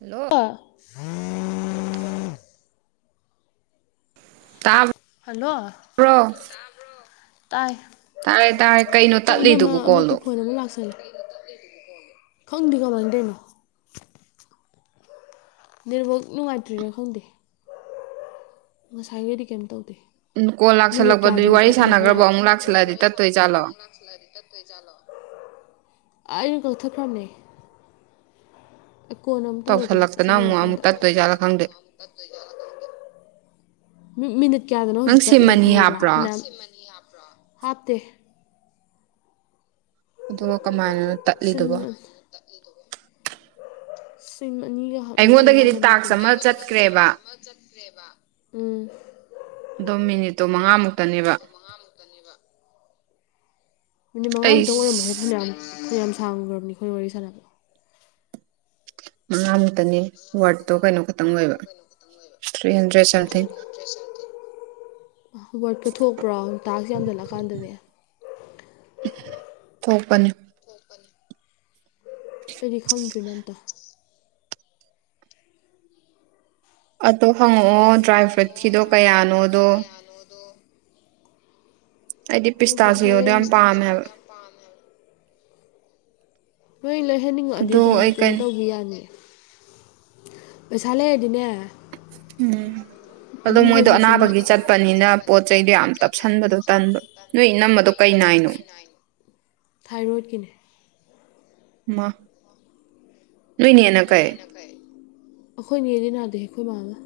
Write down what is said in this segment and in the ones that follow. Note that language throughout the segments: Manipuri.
ꯍꯜꯂꯣ ꯑꯣ ꯇꯥ ꯍꯜꯂꯣ ꯇꯥꯏ ꯇꯥꯔꯦ ꯇꯥꯔꯦ ꯀꯩꯅꯣ ꯇꯠꯂꯤꯗꯨꯕꯨ ꯀꯣꯜꯗꯣ ꯑꯗꯨꯅ ꯂꯁꯟ ꯈꯪꯗꯤ ꯀꯃꯥꯏꯅꯗꯅꯣ ꯅꯦꯠꯋꯥꯛ ꯅꯨꯡꯉꯥꯏꯇ꯭ꯔꯤꯔꯥ ꯈꯪꯗꯦ ꯉꯁꯥꯏꯈꯩꯗꯤ ꯀꯩꯝ ꯇꯧꯗꯦ ꯎ ꯀꯣꯟꯜ ꯃꯤꯅꯤꯠ ꯂꯥꯛꯁꯜꯂꯛꯄꯗꯨꯗꯤ ꯀꯌꯥꯗꯅꯣ ꯇꯠꯂꯤꯗꯣ ꯋꯥꯔꯤꯥꯟꯅ꯭ꯔꯕ ꯑꯃꯨꯛ ꯂꯥꯛꯁꯜꯂꯛꯑꯗꯤ ꯇꯠꯇꯣꯏ ꯆꯥꯠꯂꯣ ꯑ ꯀꯊꯦ ꯄꯝꯩ ꯀꯣꯟ ꯑꯃ ꯇꯧꯔꯒꯦꯕ ꯁꯤ ꯇꯧꯁꯜꯂꯛꯇꯅ ꯑꯃꯨꯛ ꯑꯃꯨꯛ ꯂꯣꯏꯔꯀꯥꯟꯗ ꯇꯠꯇꯣꯏ ꯖꯥꯠꯂꯥ ꯈꯪꯗꯦ ꯃꯤꯅꯤꯠ ꯀꯌꯥꯗꯅꯣ ꯅꯪ ꯍꯧꯖꯤꯛ ꯁꯤꯝ ꯇꯠꯂꯤꯅꯣ ꯑꯅꯤ ꯈꯪꯍꯧꯕ꯭ꯔꯥ ꯍꯥꯞꯄ꯭ꯔꯣ ꯐꯅꯌꯥꯝ ꯍꯥꯞꯇꯦ ꯑꯗꯨꯒ ꯀꯃꯥꯏꯅ ꯁꯤꯨꯝ ꯁꯤꯟ ꯑꯅꯤꯒ ꯍꯥꯞꯅꯤꯡꯉꯥꯏ ꯑꯩꯉꯣꯟꯗꯒꯤꯗꯤ ꯌꯥꯎꯕ ꯅꯠꯇꯦ ꯇꯥꯛꯁ ꯑꯃ ꯑꯩꯉꯣꯟꯗꯤ ꯆꯠꯈ꯭ꯔꯦꯕ ꯆꯠꯇ꯭ꯔꯦꯕ ꯎꯝ ꯑꯗꯣ ꯃꯤꯅꯤꯠꯇꯣ ꯃꯉꯥꯃꯨꯛꯇꯅꯦꯕ ꯀꯅꯤꯕ ꯃꯤꯅꯤꯠ ꯃꯉꯥꯃꯨꯛꯇꯪ ꯑꯣꯏꯔꯝꯕꯃ ꯍꯦ ꯑꯩꯁ ꯐꯅꯌꯥꯝ ꯐꯅꯌꯥꯝ ꯁꯥꯡꯈ꯭ꯔꯕꯅꯤ ꯑꯩꯈꯣꯏꯅ ꯋꯥꯔꯤ ꯁꯥꯟꯅꯕ ꯉꯝꯇꯅꯤ ꯋꯥꯔꯗꯠꯇꯣ ꯀꯩꯅꯣ ꯈꯛꯇꯪ ꯑꯣꯏꯕ ꯊ꯭ꯔꯤ ꯍꯟꯗ꯭ꯔꯦꯗ ꯁꯝꯊꯤꯡ [inaudible] ꯋꯥꯠꯀ ꯊꯣꯛꯄ꯭ꯔꯣ ꯇꯥꯛꯁꯦ ꯌꯥꯝꯊꯠꯂꯛꯀꯥꯟꯗꯅꯦ ꯀꯣꯛꯄꯅꯤ ꯑꯩꯗꯤ ꯈꯪꯗ꯭ꯔꯤꯅ ꯑꯝꯇ ꯑꯗꯣ ꯍꯪꯉꯛꯑꯣ ꯗ꯭ꯔꯥꯏ ꯐ꯭ꯔꯨꯏꯠ ꯀ ꯁꯆꯤꯗꯣ ꯀꯌꯥꯅꯣꯗꯣ ꯑꯩꯗꯤ ꯍꯣꯏ ꯄꯤꯁꯇꯥꯁꯨ ꯌꯦꯡꯗꯣ ꯍꯣꯔꯦꯟ ꯌꯥꯝ ꯄꯥꯝꯃꯦ ꯍꯥꯏꯕ ꯅꯣꯏ ꯂꯣꯏꯍꯟꯅꯤꯡꯉꯛꯑꯗꯤ ꯑꯗꯨ ꯑꯗꯨꯝ ꯑꯩ ꯀꯩꯅꯣ ꯀꯩ ꯇꯧꯕꯤ ꯌꯥꯅꯤ ꯄꯩꯁꯥꯂꯦ ꯏꯗꯤꯅꯦ ꯎꯝ ꯑꯗꯣ ꯃꯣꯏꯗꯣ ꯍꯧꯖꯤꯛꯁꯨ ꯑꯅꯥꯕꯒꯤ ꯃꯣꯏꯗꯣ ꯆꯠꯄꯅꯤꯅ ꯄꯣꯠ ꯆꯩꯗꯣ ꯌꯥꯝ ꯇꯞꯁꯟꯕꯗꯣ ꯇꯟꯕ ꯅꯣꯏ ꯏ ꯅꯝꯃꯗꯣ ꯀꯩ ꯅꯥꯏꯅꯣ ꯊꯥꯏꯔꯣꯏꯗꯀꯤꯅꯦ ꯃꯥ ꯅꯣꯏꯣꯏꯅꯤꯅ ꯀꯩꯦ ꯑꯩꯈꯣꯏ ꯅꯗꯤ ꯅꯥꯗꯦ ꯑꯩꯈꯣꯏ ꯃꯥꯃ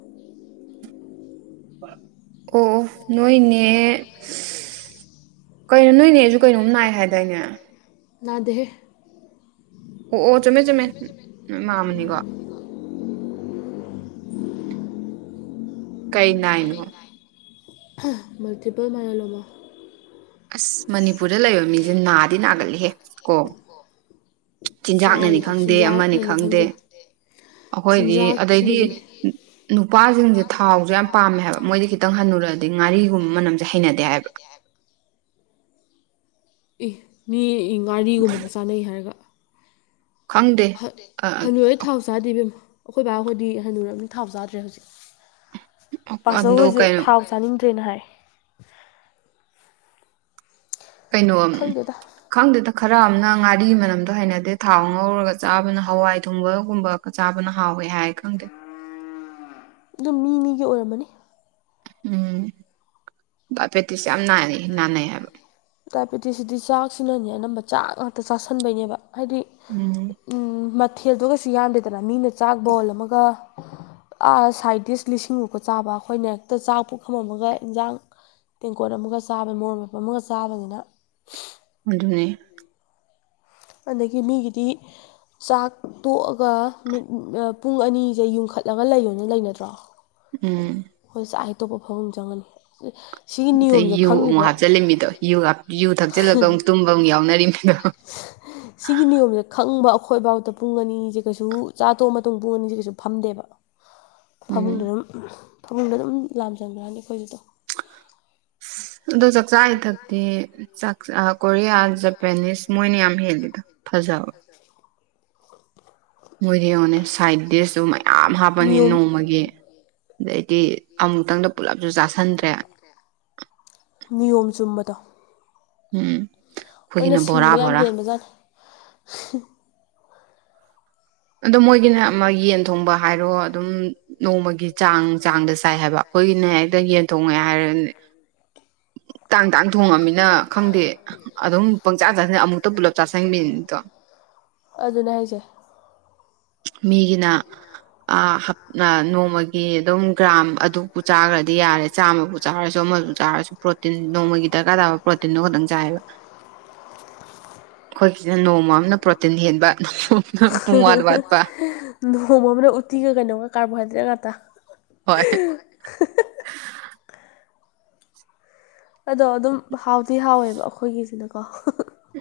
ꯑꯣ ꯅꯣꯏꯅꯦ ꯀꯩꯅꯣ ꯅꯣꯏꯅꯦ ꯑꯩꯁꯨ ꯀꯩꯅꯣꯝ ꯅꯥꯏ ꯍꯥꯏꯗꯥꯏꯅꯦ ꯅꯅꯥꯗꯦ ꯑꯣ ꯑꯣ ꯆꯨꯝꯃꯦ ꯆꯨꯝꯃꯦ ꯃꯥꯃꯅꯤꯀꯣ ꯀꯩ ꯅꯥꯅꯣ ꯃꯜꯇꯤꯄꯜ ꯃꯌꯂꯣꯃꯥ ꯑꯁ ꯃꯅꯤꯄꯨꯔꯗ ꯂꯩꯕ ꯃꯤꯁꯦ ꯅꯥꯗꯤ ꯅꯥꯒꯜꯂꯤꯍꯦ ꯀꯣ ꯆꯤꯟꯖꯥꯛꯅꯅꯤ ꯆꯥꯔꯤꯕ ꯈꯪꯗꯦ ꯑꯃꯅꯤ ꯆꯤꯟꯖꯥꯛꯅꯅꯤ ꯈꯪꯗꯦ ꯑꯩꯈꯣꯏꯗꯤ ꯑꯗꯩꯗꯤ ꯆꯤꯟꯖꯥꯛꯁꯤꯅꯁꯨꯅꯦ ꯅꯨꯄꯥꯁꯤꯡꯁꯦ ꯊꯥꯎꯁꯨ ꯌꯥꯝ ꯄꯥꯝꯃꯦ ꯍꯥꯏꯕ ꯃꯣꯏꯗꯤ ꯈꯤꯇꯪ ꯍꯟꯅꯨꯔꯗꯤ ꯉꯥꯔꯤꯒꯨꯝꯕ ꯃꯅꯝꯁꯦ ꯍꯩꯅꯗꯦ ꯍꯥꯏꯕ ꯑꯦ ꯃꯤ ꯒꯥꯔꯤꯒꯨꯝꯕꯅ ꯆꯥꯅꯩ ꯍꯥꯏꯔꯒ ꯈꯪꯗꯦ ꯑ- ꯍꯟꯅꯨꯔꯩ ꯊꯥꯎ ꯆꯥꯗꯦꯕꯦꯝꯣ ꯑꯩꯈꯣꯏ ꯕꯥꯍꯣꯏꯗꯤ ꯍꯟꯅꯨꯔꯕꯅꯤ ꯊꯥꯎ ꯆꯥꯗ꯭ꯔꯦ ꯍꯧꯖꯤꯛ ꯄꯥꯁꯜ ꯑꯗꯣ ꯍꯣꯏꯁꯨ ꯀꯩꯅꯣ ꯊꯥꯎ ꯆꯥꯅꯤꯡꯗ꯭ꯔꯦꯅ ꯍꯥꯏ ꯀꯩꯅꯣ ꯈꯪꯗꯦꯗ ꯈꯪꯗꯦꯗ ꯈꯔ ꯑꯃꯝꯅ ꯉꯥꯔꯤ ꯃꯅꯝꯗꯣ ꯍꯩꯅꯗꯦ ꯊꯥꯎ ꯉꯧꯔꯒ ꯆꯥꯕꯅ ꯍꯋꯥꯏ ꯊꯣꯡꯕꯒꯨꯝꯕ ꯆꯥꯕꯅ ꯍꯥꯎꯋꯦ ꯍꯥꯏ ꯈꯪꯗꯦ ꯑꯗꯨꯝ ꯃꯤ ꯃꯤꯒꯤ ꯑꯣꯏꯔꯝꯃꯅꯤ ꯎꯝ ꯗꯥꯏꯕꯦꯇꯤꯁ ꯌꯥꯝ ꯅꯥꯏꯔꯦ ꯅꯥꯟꯅꯩ ꯍꯥꯏꯕ ꯗꯥꯏꯕꯦꯇꯤꯁꯁꯤꯗꯤ ꯆꯥꯛꯁꯤꯅꯅꯦ ꯑꯅꯝꯕ ꯆꯥꯛ ꯉꯥꯛꯇ ꯆꯥꯁꯟꯕꯩꯅꯦꯕ ꯍꯥꯏꯗꯤ ꯎꯝ ꯎꯝ ꯃꯊꯦꯜꯗꯨ ꯀꯩꯁꯨ ꯌꯥꯝꯗꯦꯗꯅ ꯃꯤꯅ ꯆꯥꯛ ꯕꯣꯜ ꯑꯃꯒ ꯁꯥꯏꯠꯗꯤꯁ ꯂꯤꯁꯤꯡꯃꯨꯛꯀ ꯆꯥꯕ ꯑꯩꯈꯣꯏꯅ ꯍꯦꯛꯇ ꯆꯥꯛ ꯄꯨꯨꯛ ꯈꯝꯃꯝꯃꯒ ꯏꯟꯁꯥꯡ ꯇꯦꯡꯀꯣꯠ ꯑꯃꯒ ꯆꯥꯕ ꯃꯣꯔ ꯃꯞꯄ ꯑꯃꯒ ꯆꯥꯕꯅꯤꯅ ꯑꯗꯨꯅꯦ ꯑꯗꯒꯤ ꯃꯤꯒꯤꯗꯤ ꯆꯥꯛ ꯇꯣꯛꯑꯒ ꯃꯤꯠ ꯄꯨꯡ ꯑꯅꯤꯁꯦ ꯌꯨꯝꯈꯠꯂꯒ ꯂꯩꯌꯣꯅ ꯂꯩꯅꯗ꯭ꯔꯣ ꯎꯝ ꯍꯈꯣꯏ ꯆꯥꯛ ꯑꯇꯣꯞꯄ ꯐꯐꯝ ꯆꯪꯒꯅꯤ ꯑꯗꯩ ꯨ ꯑꯃꯨꯛ ꯍꯥꯞꯆꯤꯜꯜꯂꯤꯃꯤꯗꯣꯨ ꯖꯨ ꯊꯛꯆꯤꯂꯒ ꯑꯃꯨꯛ ꯇꯨꯝꯕ ꯑꯃꯨꯛ ꯌꯥꯎꯅꯔꯤꯃꯤꯗꯣ ꯁꯤꯒꯤ ꯅꯤꯌꯣꯝꯁ ꯈꯪꯕ ꯑꯩꯈꯣꯏꯕꯥꯥꯎꯗ ꯄꯨꯡ ꯑꯅꯤꯁꯦ ꯀꯩꯁꯨ ꯆꯥꯊꯣꯛꯑ ꯃꯇꯨꯡ ꯄꯨꯡ ꯑꯅꯤꯁꯦ ꯀꯩꯁꯨ ꯐꯝꯗꯦꯕ [unintelligible] ꯐꯃꯨꯡꯗ ꯑꯗꯨꯝ ꯐꯃꯨꯡꯗ ꯑꯗꯨꯝ ꯂꯥꯝ ꯆꯟꯕ꯭ꯔꯅꯤ ꯑꯩꯈꯣꯏꯗꯨꯗꯣ ꯑꯗꯣ ꯆꯥꯛꯆꯥ ꯏꯊꯛꯇꯤ ꯆꯥꯛ ꯆ ꯀꯣꯔꯤꯌꯥ ꯖꯄꯦꯅꯤꯁ ꯃꯣꯏꯅ ꯌꯥꯝ ꯍꯦꯜꯂꯤꯗꯣ ꯐꯖꯕꯦ ꯃꯣꯏꯗꯤ ꯌꯦꯡꯉꯣꯅꯦ ꯁꯥꯏꯠ ꯗꯤꯁꯇꯨ ꯃꯌꯥꯝ ꯍꯥꯞꯄꯅꯤ ꯅꯤꯌꯣꯝ ꯅꯣꯡꯃꯒꯤ ꯑꯗꯩꯗꯤ ꯑꯃꯨꯛꯇꯪꯗ ꯄꯨꯜꯂꯞꯁꯨ ꯆꯥꯁꯤ ꯅꯤꯌꯣꯝ ꯆꯨꯝꯕꯗꯣ ꯎꯝ ꯂꯣꯏꯅ ꯑꯩꯈꯣꯏꯒꯤꯅ ꯕꯣꯔꯥ ꯁꯤꯡꯕ ꯌꯥꯝ ꯕꯣꯔꯥ ꯍꯦꯟꯕꯖꯥꯠꯅꯤ ꯑꯗꯣ ꯃꯣꯏꯒꯤꯅ ꯑꯃ ꯌꯦꯟ ꯊꯣꯡꯕ ꯍꯥꯏꯔꯣ ꯑꯗꯨꯝ ꯅꯣꯡꯃꯒꯤ ꯆꯥꯡ ꯆꯥꯡꯗ ꯆꯥꯏ ꯍꯥꯏꯕ ꯑꯩꯈꯣꯏꯒꯤꯅꯦ ꯍꯦꯛꯇ ꯌꯦꯟ ꯊꯣꯡꯉꯦ ꯍꯥꯏꯔꯅꯦ ꯇꯥꯡ ꯇꯥꯡ ꯊꯣꯡꯉꯃꯤꯅ ꯈꯪꯗꯦ ꯑꯗꯨꯝ ꯄꯪꯆꯥꯥ ꯆꯥꯁꯤꯟ ꯑꯃꯨꯛꯇ ꯄꯨꯂꯞ ꯆꯥꯥꯁꯟꯕꯤꯅꯤꯗꯣ ꯑꯗꯨꯅꯦ ꯍꯥꯏꯁꯦ ꯃꯤꯒꯤꯅꯞ ꯅꯣꯡꯃꯒꯤ ꯑꯗꯨꯝ ꯒ꯭ꯔꯥꯝ ꯑꯗꯨꯕꯨꯨ ꯆꯥꯈ꯭ꯔꯗꯤ ꯌꯥꯔꯦ ꯆꯥꯝꯃꯕꯨ ꯆꯥꯔꯁꯨ ꯑꯃꯁꯨ ꯆꯥꯔꯁꯨ ꯄ꯭ꯔꯣꯇꯤꯟ ꯅꯣꯡꯃꯒꯤ ꯗꯔꯀꯥꯔ ꯇꯥꯕ ꯄ꯭ꯔꯣꯇꯤꯟꯗꯣ ꯈꯛꯇꯪ ꯆꯥꯏꯌꯦꯕ ꯑꯩꯈꯣꯏꯒꯤꯅ ꯅꯣꯡꯃ ꯑꯃꯅ ꯄ꯭ꯔꯣꯇꯤꯟ ꯍꯦꯟꯕ ꯅꯣꯡꯃ ꯑꯃꯅ ꯄꯨꯡ ꯋꯥꯠ ꯋꯥꯠ ꯅꯣꯡꯃ ꯑꯃꯅ ꯎꯠꯇꯤꯒ ꯀꯩꯅꯣꯒ ꯀꯥꯔꯕꯣꯍꯥꯏꯗ꯭ꯔꯦꯠ ꯉꯥꯛꯇ ꯍꯣꯏ ꯑꯗꯣ ꯑꯗꯨꯝ ꯍꯥꯎꯗꯤꯤ ꯍꯥꯎꯋꯦꯕ ꯑꯩꯈꯣꯏꯒꯤꯁꯤꯅꯀꯣ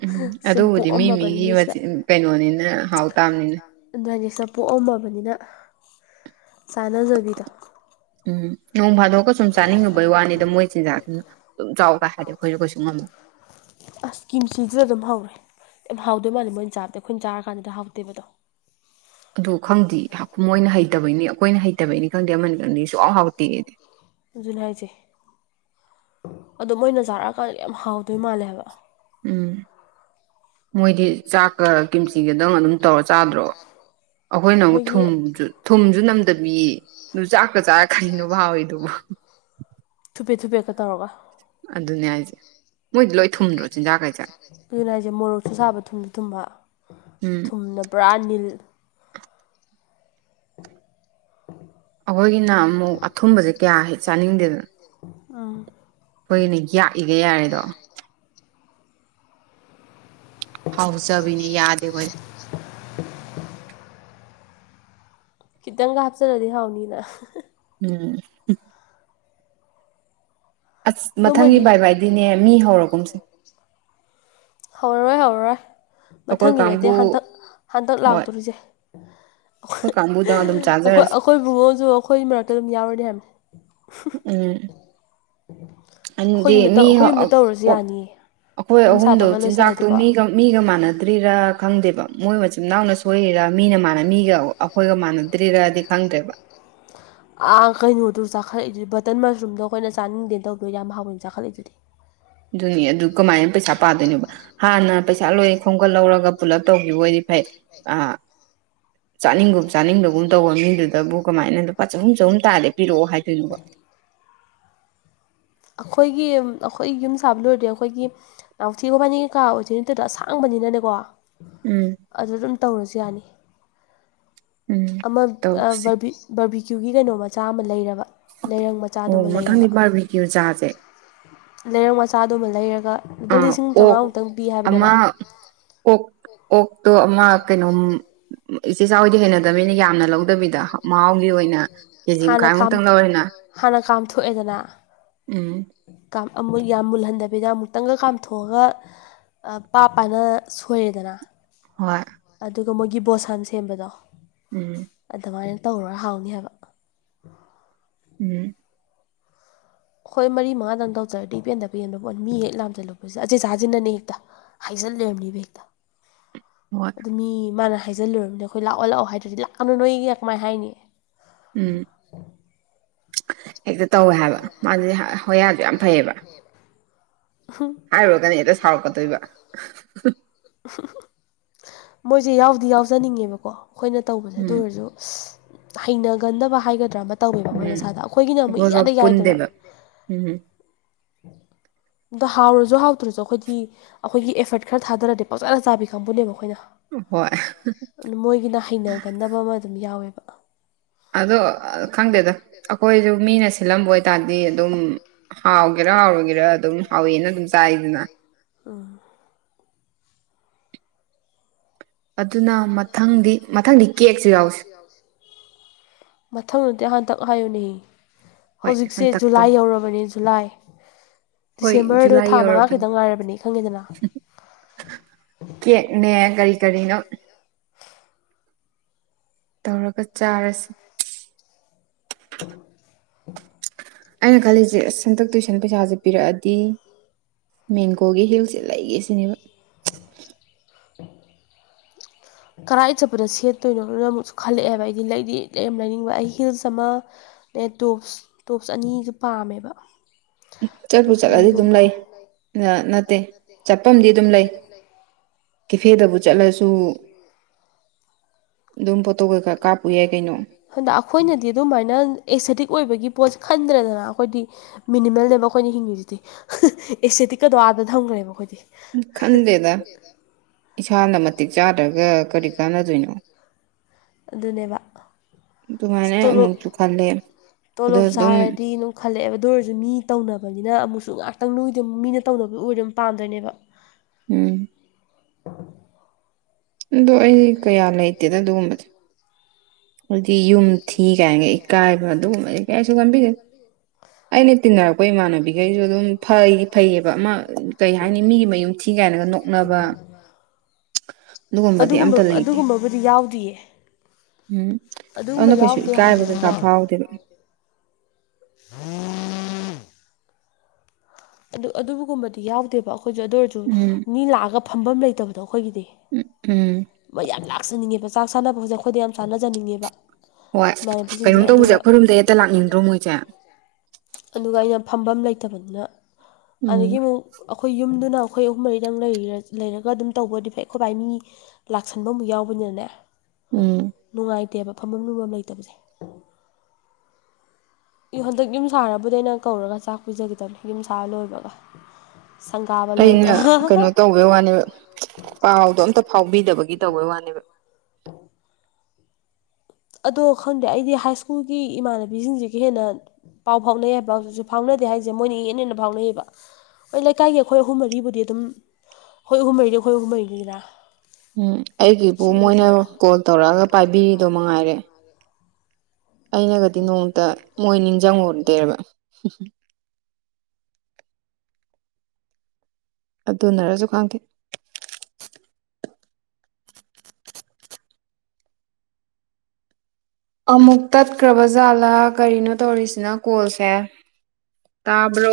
ꯎꯝ ꯁꯨꯝ ꯑꯗꯨꯕꯨꯗꯤ ꯃꯤ ꯄꯣꯛꯑꯝꯃꯕꯅꯤꯅ ꯁꯤꯗ ꯃꯤꯒꯤꯆꯤꯟ ꯀꯩꯅꯣꯅꯤꯅ ꯍꯥꯎ ꯇꯥꯕꯅꯤꯅ ꯑꯗꯨ ꯑꯅꯤꯦꯛꯁꯇ ꯄꯣꯛꯑꯝꯃꯕꯅꯤꯅ ꯆꯥꯟꯅꯖꯕꯤꯗꯣ ꯎꯝ ꯅꯣꯡ ꯐꯥꯗꯣꯛꯑꯒ ꯁꯨꯝ ꯆꯥꯅꯤꯡꯉꯨꯕꯒꯤ ꯋꯥꯅꯤꯗ ꯃꯣꯏ ꯆꯤꯟꯖꯥꯛꯁꯤꯅ ꯑꯗꯨꯝ ꯆꯥꯎꯕꯒ ꯍꯥꯏꯗꯤ ꯑꯩꯈꯣꯏꯁꯨ ꯀꯣꯏꯁꯨ ꯉꯝꯃꯒꯦ ꯑꯁꯀꯤꯝ ꯁꯤꯁꯤꯗ ꯑꯗꯨꯝ ꯍꯧꯔꯦ ꯌꯥꯝ ꯍꯥꯎꯗꯣꯏ ꯃꯥꯜꯂ ꯃꯣꯏꯅ ꯆꯥꯕꯗ ꯑꯩꯈꯣꯏꯅ ꯆꯥꯔ ꯀꯥꯟꯗꯨꯗ ꯍꯥꯎꯗꯦꯕꯗꯣ ꯑꯗꯨ ꯈꯪꯗꯦ ꯃꯣꯏꯅ ꯍꯩꯇꯕꯩꯅꯤ ꯑꯩꯈꯣꯏꯅ ꯍꯩꯇꯕꯩꯅꯤ ꯈꯪꯗꯦ ꯑꯃꯅꯤ ꯈꯪꯗꯦꯁꯨꯥꯎ ꯍꯥꯎꯇꯦꯛꯑꯗꯤ ꯑꯗꯨꯅ ꯍꯥꯏꯁꯦ ꯑꯗꯣ ꯃꯣꯏꯅ ꯆꯥꯔꯛꯑꯀꯥꯟꯗ ꯌꯥꯝ ꯍꯥꯎꯗꯣꯏ ꯃꯥꯜꯂꯦ ꯍꯥꯏꯕ ꯎꯝ ꯃꯣꯏꯗꯤ ꯆꯥꯛꯀ ꯀꯤꯝꯆꯤꯒꯗꯪ ꯑꯗꯨꯝ ꯇꯧꯔ ꯆꯥꯗ꯭ꯔꯣ ꯑꯩꯈꯣꯏꯅ ꯑꯃꯨꯛ ꯃꯣꯏꯒꯤ ꯊꯨꯝꯁꯨ ꯊꯨꯝꯁꯨ ꯅꯝꯗꯝꯕꯤ ꯑꯗꯨ ꯆꯥꯛꯀ ꯆꯥꯔ ꯈꯩꯅꯣ ꯍꯥꯎꯋꯏꯗꯨꯕ ꯊꯨꯄꯦ ꯊꯨꯄꯦꯠꯀ ꯇꯧꯔꯒ ꯑꯗꯨꯅꯦ ꯍꯥꯏꯁꯦ ꯃꯣꯏꯗꯤ ꯂꯣꯏ ꯊꯨꯝꯗ꯭ꯔꯣ ꯆꯤꯟꯖꯥꯛꯈꯩꯁꯦ ꯑꯗꯨꯅ ꯑꯩꯁꯦ ꯃꯣꯔꯣꯛꯁꯨ ꯁꯥꯕ ꯊꯨꯝꯗ ꯊꯨꯝꯕ ꯎꯝ ꯊꯨꯝꯅ ꯄ꯭ꯔꯥꯅꯤꯜ [unintelligible] ꯑꯩꯈꯣꯏꯒꯤꯅ ꯑꯃꯨꯛ ꯑꯊꯨꯝꯕꯁꯦ ꯀꯌꯥ ꯆꯥꯅꯤꯡꯗꯦꯗꯅꯣ ꯎꯝ ꯑꯩꯈꯣꯏꯒꯤꯅꯤ ꯌꯥꯛꯏꯒꯦ ꯌꯥꯔꯦꯗꯣ ꯍꯥꯎꯖꯕꯤꯅꯤ ꯌꯥꯗꯦ ꯍꯈꯣꯏ ꯈꯤꯇꯪꯒ ꯍꯥꯞꯆꯜꯂꯗꯤ ꯍꯥꯎꯅꯤꯅ ꯎꯝ ꯑꯁ ꯑꯗꯣ ꯃꯊꯪꯒꯤ ꯃꯣꯏꯗꯤ ꯕꯥꯏ ꯚꯥꯏꯗꯤꯅꯦ ꯃꯤ ꯍꯧꯔꯒꯨꯝꯁꯦ ꯍꯧꯔꯔꯣꯏ ꯍꯧꯔꯔꯣꯏ ꯑꯩꯈꯣꯏ ꯃꯊꯪꯒꯤ ꯀꯥꯡꯕꯨ ꯅꯠꯇꯦ ꯍꯟꯇꯛ ꯍꯟꯇꯛ ꯂꯥꯛꯇꯣꯔꯤꯁꯦ ꯑꯣ ꯀꯥꯕꯨꯨꯗ ꯑꯩꯈꯣꯏ ꯑꯩꯈꯣꯏ ꯨꯡꯉꯣꯁꯨ ꯑꯩꯈꯣꯏ ꯃꯔꯛꯇ ꯑꯗꯨꯝ ꯌꯥꯎꯔꯅꯤ ꯍꯥꯏꯕꯅꯦ ꯎꯝ ꯎꯝ ꯑ ꯃꯤ ꯌꯥꯅꯤꯌꯦ ꯑꯩꯈꯣꯏ ꯌꯨꯝ ꯑꯍꯨꯝꯗꯨ ꯁꯥꯕꯒ ꯆꯤꯟꯖꯥꯛꯇꯨ ꯂꯣꯏꯁꯤꯜꯂꯗꯤꯀꯣ ꯃꯤ ꯃꯤꯒ ꯃꯥꯟꯅꯗ꯭ꯔꯤꯔꯥ ꯈꯪꯗꯦꯕ ꯃꯣꯏ ꯃꯆꯤꯟꯅꯥꯎꯅ ꯁꯣꯏꯔꯤꯔꯥ ꯃꯤꯅ ꯃꯥꯟꯅ ꯃꯤꯒ ꯑꯩꯈꯣꯏꯒ ꯃꯥꯟꯅꯗ꯭ꯔꯤꯔꯗꯤ ꯈꯪꯗ꯭ꯔꯦꯕ ꯑ ꯀꯩꯅꯣꯗꯨꯣ ꯆꯥꯈꯠꯂꯛꯏ ꯑꯗꯨꯗꯤ ꯕꯇꯟ ꯃꯁꯔꯨꯝꯗꯣ ꯑꯩꯈꯣꯏꯅ ꯆꯥꯅꯤꯡꯗꯦ ꯇꯧꯗꯣꯏꯣ ꯌꯥꯝ ꯍꯥꯎꯋꯅꯤ ꯆꯥꯈꯠꯂꯛꯏ ꯑꯗꯨꯗꯤ ꯑꯗꯨꯅꯦ ꯑꯗꯨ ꯀꯃꯥꯏꯅ ꯄꯩꯁꯥ ꯄꯥꯗꯣꯏꯅꯣꯕ ꯍꯥꯟꯅ ꯄꯩꯁꯥ ꯂꯣꯏ ꯈꯣꯝꯒꯠ ꯂꯧꯔꯒ ꯄꯨꯂꯞ ꯇꯧꯈꯤꯕ ꯑꯣꯏꯗꯤ ꯐꯩ ꯑ ꯆꯥꯅꯤꯡꯒꯨꯝ ꯆꯥꯅꯤꯡꯕꯒꯨꯝ ꯇꯧꯕ ꯃꯤꯗꯨꯗꯕꯨ ꯀꯃꯥꯏꯅ ꯂꯨꯄꯥ ꯆꯍꯨꯝ ꯆꯍꯨꯝ ꯇꯥꯔꯦ ꯄꯤꯔꯛꯑꯣ ꯍꯥꯏꯗꯣꯏꯅꯣꯕ ꯑꯩꯈꯣꯏꯒꯤ ꯑꯩꯈꯣꯏ ꯌꯨꯝ ꯁꯥꯕ ꯂꯣꯏꯔꯗꯤ ꯑꯩꯈꯣꯏꯒꯤ ꯅꯛꯊꯤꯒꯕꯅꯤ ꯀꯩꯀꯥ ꯑꯣꯏꯣꯏꯅꯤꯠꯇꯗ ꯑꯁꯥꯡꯕꯅꯤꯅꯅꯦꯀꯣ ꯎꯝ ꯑꯗꯨ ꯑꯗꯨꯝ ꯇꯧꯔꯁꯨ ꯌꯥꯅꯤ ꯎꯝ ꯑꯃ ꯇꯧꯁꯦ ꯕꯔꯕꯤꯀ꯭ꯌꯨꯒꯤ ꯀꯩꯅꯣ ꯃꯆꯥ ꯑꯃ ꯂꯩꯔꯕ ꯂꯩꯔꯪ ꯑꯣ ꯃꯆꯥꯗꯨꯃ ꯂꯩꯔꯕ ꯃꯊꯪꯗꯤ ꯕꯥꯔꯕꯤꯀ꯭ꯌꯨ ꯆꯥꯁꯦ ꯂꯩꯔꯛ ꯃꯆꯥꯗꯨꯃ ꯂꯩꯔꯒ ꯂꯨꯄꯥ ꯑꯥ ꯂꯤꯁꯤꯡ ꯆꯥꯝꯃꯉꯥꯃꯨꯛꯇꯪ ꯄꯤ ꯍꯥꯏꯕꯅꯦꯕ ꯑꯣ ꯑꯣꯛꯇꯣ ꯑꯃ ꯀꯩꯅꯣ ꯏꯆꯦ ꯆꯥꯎꯗꯤ ꯍꯩꯅꯗꯕꯃꯤꯅ ꯌꯥꯝꯅ ꯂꯧꯗꯕꯤꯗ ꯃꯍꯥꯎꯒꯤ ꯑꯣꯏꯅ ꯀꯦꯖꯤ ꯍꯥꯟꯅ ꯃꯈꯥꯏꯃꯨꯛꯇꯪ ꯂꯧꯔꯦꯅ ꯍꯥꯟꯅ ꯎꯝ ꯨ ꯌꯥꯝ ꯃꯨꯜꯍꯟꯗꯕꯤꯗ ꯑꯃꯨꯛꯇꯪꯒ ꯀꯥꯝꯊꯣꯛꯑꯒ ꯄꯥꯞ ꯄꯅ ꯁꯣꯏꯌꯦꯦꯗꯅ ꯍꯣꯏ ꯑꯗꯨꯒ ꯃꯣꯏꯒꯤ ꯕꯣꯁꯥꯟ ꯁꯦꯝꯕꯗꯣ ꯎꯝ ꯑꯗꯨꯃꯥꯏꯅ ꯇꯧꯔꯒ ꯍꯥꯎꯅꯤ ꯍꯥꯏꯕ ꯎꯝ ꯍꯣꯏ ꯃꯔꯤ ꯃꯉꯥꯗꯪ ꯇꯧꯖꯔꯗꯤ ꯄꯦꯟꯗꯕ ꯄꯦꯟꯕ ꯄꯣꯠ ꯃꯤ ꯍꯦꯛ ꯂꯥꯝꯁꯤꯜꯂꯨꯄꯁꯤꯗ ꯑꯆꯦ ꯆꯥꯁꯤꯟꯅꯅꯦ ꯍꯦꯛꯇ ꯍꯥꯏꯖꯤꯜꯂꯕꯅꯤ ꯕꯦꯛꯇ ꯍꯣꯏ ꯑꯗꯨ ꯃꯤ ꯃꯥꯅ ꯍꯥꯏꯖꯤꯜꯂꯨꯔꯕꯅꯤ ꯑꯩꯈꯣꯏ ꯂꯥꯛ ꯑꯣꯜꯂꯛꯑꯣ ꯍꯥꯏꯔꯗꯤ ꯂꯥꯛꯅ ꯅꯣꯏꯒꯤ ꯀꯃꯥꯏꯅ ꯍꯥꯏꯅꯤꯌꯦ ꯎꯝ ꯍꯦꯛꯇ ꯇꯧꯋꯦ ꯍꯥꯏꯕ ꯃꯥꯗꯤ ꯍꯣꯌꯥꯗꯨ ꯌꯥꯝ ꯐꯩꯌꯦꯕ ꯍꯨ ꯍꯥꯏꯔꯨꯔꯒꯅꯤ ꯍꯦꯛꯇ ꯁꯥꯎꯔꯛꯀꯗꯣꯏꯕ ꯃꯣꯏꯁꯦ ꯌꯥꯎꯗꯤ ꯌꯥꯎꯖꯅꯤꯡꯉꯦꯕꯀꯣ ꯑꯩꯈꯣꯏꯅ ꯇꯧꯕꯁꯦ ꯑꯗꯨ ꯎꯝ ꯑꯣꯏꯔꯁꯨ ꯍꯩꯅꯒꯟꯗꯕ ꯍꯥꯏꯒꯗ꯭ꯔꯥ ꯇꯧꯋꯦꯕ ꯃꯈꯣꯏ ꯎꯝ ꯃꯁꯥꯗ ꯑꯩꯈꯣꯏꯒꯤꯅ ꯑꯃꯨꯛ ꯑꯩꯈꯣꯏꯒ ꯌꯥꯗ ꯌꯥꯏꯗꯅ ꯄꯨꯟꯗꯦꯕ ꯎꯝ [unintelligible] ꯑꯗ ꯍꯥꯎꯔꯁꯨ ꯍꯥꯎꯇ꯭ꯔꯁꯨ ꯑꯩꯈꯣꯏꯗꯤ ꯑꯩꯈꯣꯏꯒꯤ ꯑꯦꯐꯔꯠ ꯈꯔ ꯊꯥꯗꯔꯗꯤꯦ ꯄꯥꯎꯖꯥꯅ ꯆꯥꯕꯤ ꯈꯪꯕꯨꯅꯦꯕ ꯑꯩꯈꯣꯏꯅ ꯍꯣꯏ ꯑꯗꯨ ꯃꯣꯏꯒꯤꯅ ꯍꯩꯅꯒꯟꯕ ꯑꯃ ꯑꯗꯨꯝ ꯌꯥꯎꯋꯦꯕ ꯑꯗꯣ ꯈꯪꯗꯦꯗ ꯑꯩꯈꯣꯏꯁꯨ ꯃꯤꯅ ꯁꯤꯜꯂꯝꯕ ꯑꯣꯏꯇꯥꯔꯗꯤ ꯑꯗꯨꯝ ꯍꯥꯎꯦ ꯍꯧꯒꯦꯔ ꯍꯧꯥꯎꯔꯒꯦꯔ ꯑꯗꯨꯝ ꯍꯧꯋꯦꯅ ꯑꯗꯨꯝ ꯆꯥꯏꯗꯅ ꯎ ꯑꯗꯨꯅ ꯃꯊꯪꯗꯤ ꯃꯊꯪꯗꯤ ꯀꯦꯛꯁꯨ ꯌꯥꯎꯁꯤ ꯃꯊꯪꯗꯨꯗꯤ ꯍꯟꯊꯛ ꯍꯥꯏꯌꯨꯅꯦ ꯍꯣꯏ ꯍꯧꯖꯤꯛꯁꯦ ꯍꯟꯇꯛꯇꯣ ꯖꯨꯂꯥꯏ ꯌꯧꯔꯕꯅꯤ ꯖꯨꯂꯥꯏ ꯍꯣꯏ ꯗꯤꯁꯦꯝꯕꯔꯗ ꯖꯨꯂꯥꯏ ꯊꯥ ꯃꯉꯥ ꯌꯧꯔꯕꯅꯤ ꯈꯤꯇꯪ ꯉꯥꯏꯔꯕꯅꯤ ꯈꯪꯉꯦꯗꯅ ꯀꯦꯛꯅꯦ ꯀꯔꯤ ꯀꯔꯤꯅꯣ ꯇꯧꯔꯒ ꯆꯥꯔꯁꯦ [unintelligible] ꯑꯩꯅ ꯈꯜꯂꯤꯁꯦ ꯍꯟꯗꯛ ꯇꯨꯏꯁꯟ ꯄꯩꯁꯥꯁꯦ ꯄꯤꯔꯛꯑꯗꯤ ꯃꯦꯡꯒꯣꯒꯤ ꯍꯤꯜꯁꯦ ꯂꯩꯒꯦ ꯁꯤꯅꯦꯕ [unintelligible] ꯀꯗꯥꯥꯏꯗ ꯆꯠꯄꯗ ꯁꯦꯠꯇꯣꯏꯅꯣꯅꯣꯅ ꯑꯃꯨꯛꯁꯨ ꯈꯜꯂꯛꯑꯦꯕ ꯑꯩꯗꯤ ꯂꯩꯗꯤ ꯂꯩ ꯌꯥꯝ ꯂꯩꯅꯤꯡꯕ ꯑꯩ ꯍꯤꯜꯁ ꯑꯃ ꯅꯠ ꯇꯣꯞꯁ ꯇꯣꯞꯁ ꯑꯅꯤꯁꯨ ꯄꯥꯝꯃꯦꯕ ꯆꯠꯄ ꯇꯣꯞꯁ ꯆꯠꯂꯗꯤ ꯑꯗꯨꯝ ꯑꯅꯤꯒꯨꯝꯕ ꯂꯩ ꯅꯠꯇꯦ ꯆꯠꯄ ꯑꯃꯗꯤꯗꯤ ꯑꯗꯨꯝ ꯂꯩ ꯀꯦꯐꯦꯗꯕꯨ ꯆꯠꯂꯁꯨ ꯑꯗꯨꯝ ꯑ ꯈꯔ ꯀꯥꯞꯄꯨ ꯌꯥꯏ ꯀꯩꯅꯣ ꯍꯗ ꯑꯩꯈꯣꯏꯅꯗꯤ ꯑꯗꯨꯃꯥꯏꯅ ꯑꯦꯛꯁꯦꯇꯤꯛ ꯑꯣꯏꯕꯒꯤ ꯄꯣꯠꯁ ꯈꯟꯗ꯭ꯔꯗꯅ ꯑꯩꯈꯣꯏꯗꯤ ꯃꯤꯅꯤꯃꯜꯅꯦꯕ ꯑꯩꯈꯣꯏꯅ ꯍꯤꯡꯉꯤꯁꯤꯗꯤ ꯑꯦꯁꯇꯦꯇꯤꯛꯀꯗꯣ ꯑꯥꯗ ꯊꯝꯈ꯭ꯔꯦꯕ ꯑꯩꯈꯣꯏꯗꯤ ꯈꯟꯗꯦꯗ ꯏꯁꯥꯅ ꯃꯇꯤꯛ ꯆꯥꯗ꯭ꯔꯒ ꯀꯔꯤ ꯀꯥꯟꯅꯗꯣꯏꯅꯣ ꯑꯗꯨꯅꯦꯕ ꯑꯁ ꯑꯗꯨꯃꯥꯏꯅ ꯇꯣꯂꯣꯞ ꯑꯃꯨꯛꯁꯨ ꯈꯜꯂꯦ ꯑꯗꯣ ꯇꯣꯂꯣꯞ ꯑꯗꯨꯝ ꯁꯥꯔꯗꯤ ꯈꯜꯂꯛꯑꯦꯕ ꯑꯗꯨ ꯑꯣꯏꯔꯁꯨ ꯃꯤ ꯇꯧꯅꯕꯅꯤꯅ ꯑꯃꯨꯛꯁꯨ ꯉꯥꯏꯍꯥꯛꯇꯪ ꯅꯣꯏꯗ ꯃꯤꯅ ꯇꯧꯅꯕꯗꯨ ꯑꯣꯏꯗ ꯑꯗꯨꯝ ꯄꯥꯝꯗꯣꯏꯅꯦꯕ ꯎꯝ ꯑꯗꯣ ꯑꯩ ꯀꯌꯥ ꯂꯩꯇꯦꯗ ꯑꯗꯨꯒꯨꯝꯕꯗꯤ ꯑꯗꯨꯗꯤ ꯌꯨꯝ ꯊ ꯀꯥꯏꯒꯦ ꯀꯥꯏꯕ ꯑꯗꯨꯒꯨꯝꯕꯗꯤ ꯀꯩꯁꯨ ꯀꯟꯕꯤꯗꯦ ꯑꯩꯅ ꯇꯤꯟꯅꯔꯛꯄ ꯏꯃꯥꯟꯅꯕꯤꯈꯩꯁꯨ ꯑꯗꯨꯝ ꯐꯩ ꯐꯩꯌꯦꯕ ꯑꯃ ꯀꯩ ꯍꯥꯏꯅꯤ ꯃꯤꯒꯤ ꯃꯌꯨꯝ ꯊꯤ ꯀꯥꯏꯅꯒ ꯅꯣꯛꯅꯕ ꯑꯗꯨꯒꯨꯝꯕꯗꯤ ꯑꯝꯇ ꯂꯩꯇꯦ ꯕꯨꯗꯤ ꯌꯥꯎꯗꯌꯦ ꯎꯝ ꯑꯗꯨꯅ ꯀꯩꯁꯨ ꯌꯥꯎꯗꯦ ꯏꯀꯥꯏꯕ ꯍꯥꯏꯕꯗꯤꯀꯣ ꯀꯩꯀꯥ ꯐꯥꯎꯗꯦꯕ ꯑꯣꯥ ꯑꯗꯨ ꯑꯗꯨꯕꯨꯒꯨꯝꯕꯗꯤ ꯌꯥꯎꯗꯦꯕ ꯑꯩꯈꯣꯏꯁꯨ ꯑꯗꯨ ꯎꯝ ꯑꯣꯏꯔꯁꯨ ꯂꯥꯛꯑ ꯐꯐꯝ ꯂꯩꯇꯕꯗꯣ ꯑꯩꯈꯣꯏꯒꯤ ꯎꯝ ꯎꯝ ꯃꯣꯏ ꯌꯥꯝ ꯂꯥꯛꯆꯅꯤꯡꯉꯦꯕ ꯆꯥꯛ ꯁꯥꯟꯅꯕ ꯍꯧꯖꯤꯛ ꯑꯩꯈꯣꯏꯗ ꯌꯥꯝ ꯆꯥꯟꯅꯖꯅꯤꯡꯉꯦꯕ ꯍꯣꯏ ꯏꯃꯥꯟꯅꯕꯤꯁꯤꯡꯁꯦ ꯀꯩꯅꯣꯝ ꯇꯧꯕꯁꯦ ꯑꯗꯨꯒ ꯑꯩꯈꯣꯏꯔꯣꯝꯗ ꯍꯦꯛꯇ ꯂꯥꯛꯅꯤꯡꯗ꯭ꯔꯣ ꯃꯣꯏꯁꯦ ꯑꯗꯨꯒ ꯑꯩꯅ ꯐꯝꯐꯝ ꯂꯩꯇꯕꯅꯤꯅ ꯎꯝ ꯑꯗꯒꯤ ꯑꯃꯨꯛ ꯑꯩꯈꯣꯏ ꯌꯨꯝꯗꯨꯅ ꯑꯩꯈꯣꯏ ꯑꯍꯨꯝ ꯃꯔꯤꯗꯪ ꯂꯩꯔꯒ ꯑꯗꯨꯝ ꯇꯧꯕꯗꯤ ꯐꯩ ꯑꯩꯈꯣꯏ ꯚꯥꯏ ꯃꯤ ꯂꯥꯛꯁꯟꯕ ꯑꯃꯨꯛ ꯌꯥꯎꯕꯅꯤꯅꯅꯦ ꯎꯝ ꯅꯨꯡꯉꯥꯏꯇꯦꯕ ꯐꯝꯐꯝ ꯂꯨꯐꯝ ꯂꯩꯇꯕꯁꯦ ꯍꯟꯗꯛ ꯌꯨꯝ ꯁꯥꯔꯕꯗ ꯑꯩꯅ ꯀꯧꯔꯒ ꯆꯥꯛ ꯄꯤꯖꯒꯗꯕꯅꯦ ꯌꯨꯝ ꯁꯥꯔ ꯂꯣꯏꯕꯒ ꯁꯪꯒꯥꯕ ꯂꯣꯏꯕ ꯇꯧꯕꯦ ꯋꯥꯅꯦꯕ ꯄꯥꯎꯗꯣ ꯑꯝꯇ ꯐꯥꯎꯕꯤꯗꯕꯒꯤ ꯇꯧꯕꯩ ꯋꯥꯅꯦꯕ ꯑꯗꯣ ꯈꯪꯗꯦ ꯑꯩꯗꯤ ꯍꯥꯏ ꯁ꯭ꯀꯨꯜꯒꯤ ꯏꯃꯥꯟꯅꯕꯤꯁꯤꯡꯁꯤꯒ ꯍꯦꯟꯅ ꯄꯥꯎ ꯐꯥꯎꯅꯩ ꯍꯥꯏꯕꯁꯨ ꯐꯥꯎꯅꯗꯦ ꯍꯥꯏꯁꯦ ꯃꯣꯏꯅ ꯍꯦꯟꯅ ꯍꯦꯟꯅ ꯐꯥꯎꯅꯩꯌꯦꯑꯕ ꯍꯣꯏ ꯂꯩꯀꯥꯏꯒꯤ ꯑꯩꯈꯣꯏ ꯑꯍꯨꯝ ꯃꯔꯤꯕꯨꯗꯤ ꯑꯗꯨꯝ ꯑꯩꯈꯣꯏ ꯑꯍꯨꯝ ꯃꯔꯤꯗꯤ ꯑꯩꯈꯣꯏ ꯑꯍꯨꯝ ꯃꯔꯤꯗꯨꯒꯤꯅ ꯎꯝ ꯑꯩꯒꯤꯕꯨ ꯃꯣꯏꯅ ꯀꯣꯜ ꯇꯧꯔꯛꯑꯒ ꯄꯥꯏꯕꯤꯔꯤꯗꯣ ꯃꯉꯥꯏꯔꯦ ꯑꯩꯅꯒꯗꯤ ꯅꯣꯡꯃꯇ ꯃꯣꯏ ꯅꯤꯡꯁꯤꯡꯍꯧꯗꯦꯕ ꯑꯗꯨꯅꯔꯁꯨ ꯈꯪꯗꯦ ꯑꯃꯨꯛ ꯇꯠꯈ꯭ꯔꯕ ꯖꯥꯠꯂꯥ ꯀꯔꯤꯅꯣ ꯇꯧꯔꯤꯁꯤꯅ ꯀꯣꯜꯁꯦ ꯇꯥꯕ꯭ꯔꯣ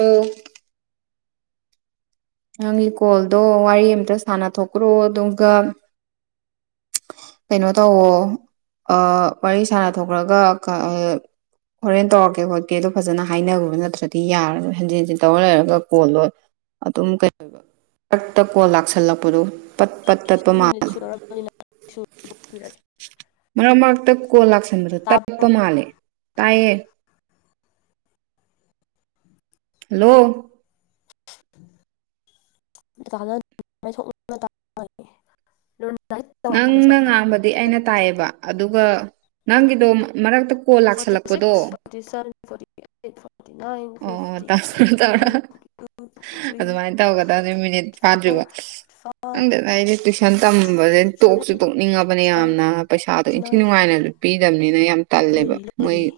ꯅꯪꯒꯤ ꯀꯣꯜꯗꯣ ꯋꯥꯔꯤ ꯑꯃꯝꯇ ꯁꯥꯟꯅꯊꯣꯛꯈ꯭ꯔꯣ ꯑꯗꯨꯒ ꯀꯩꯅꯣ ꯇꯧꯋꯣ ꯋꯥꯔꯤ ꯁꯥꯟꯅ ꯊꯣꯛꯈ꯭ꯔꯒ ꯍꯣꯔꯦꯟ ꯇꯧꯔꯛꯀꯦ ꯈꯣꯠꯀꯦ ꯑꯗꯣ ꯐꯖꯅ ꯍꯥꯏꯅꯈ꯭ꯔꯕ ꯅꯠꯇ꯭ꯔꯗꯤ ꯌꯥꯔꯗ ꯍꯟꯖꯤꯟ ꯍꯟꯖꯤꯟ ꯇꯧꯔ ꯂꯩꯔꯒ ꯀꯣꯜ ꯂꯣꯏ ꯑꯗꯨꯝ ꯀꯩ ꯍꯛꯇ ꯀꯣ ꯂꯥꯛꯁꯜꯂꯛꯄꯗꯨꯣ ꯁꯤꯁ ꯃꯤꯅꯤꯠ ꯁꯨꯨꯔꯔꯕꯅꯤꯅꯦ ꯃꯔꯛ ꯃꯔꯛꯇ ꯀꯣ ꯂꯥꯛꯁꯟꯕꯗ ꯇꯥꯕ꯭ꯔꯣ ꯇꯂꯛꯄ ꯃꯥꯜꯂꯦ ꯇꯥꯏꯌꯦ ꯍꯜꯂꯣ [inaudible] ꯅꯪꯅ ꯉꯥꯡꯕꯗꯤ ꯑꯩꯅ ꯇꯥꯏꯌꯦꯕ ꯑꯗꯨꯒ ꯅꯪꯒꯤꯗꯣ ꯃꯔꯛꯇ ꯀꯣꯜ ꯐꯣꯔꯇꯤ ꯂꯥꯛꯁꯜꯂꯛꯄꯗꯣ ꯁꯤꯛꯁ ꯐꯣꯔꯇꯤ ꯁꯦꯟ ꯐꯇꯤ ꯐꯣꯔꯇꯤ ꯅꯥꯏꯟ ꯑꯣ ꯐꯤꯇꯤꯇ ꯇꯧꯔ ꯇꯧꯔ ꯋꯥꯇ ꯑꯗꯨꯃꯥꯏꯅ ꯇꯧꯒꯗ ꯑꯗꯨ ꯃꯤꯅꯤꯠ ꯐꯣꯔ ꯐꯥꯗ꯭ꯔꯤꯕ ꯐꯥꯏꯚ ꯅꯪꯗꯗ ꯑꯩꯁꯦ ꯇꯨꯏꯁꯟ ꯇꯝꯕꯁꯦ ꯁꯚꯦꯟ ꯇꯣꯛꯁꯨ ꯇꯣꯛꯅꯤꯡꯉꯕꯅꯦ ꯑꯩꯠ ꯌꯥꯝꯅ ꯄꯩꯁꯥꯗꯣ ꯏꯟꯊꯤ ꯅꯥꯏꯟ ꯅꯨꯡꯉꯥꯏꯅ ꯑꯗꯨ ꯄꯤꯗꯕꯅꯤꯅ ꯌꯥꯝ ꯇꯜꯂꯦꯕ ꯂꯣꯏꯔꯦ ꯃꯣꯏ ꯂꯣꯏꯔꯦ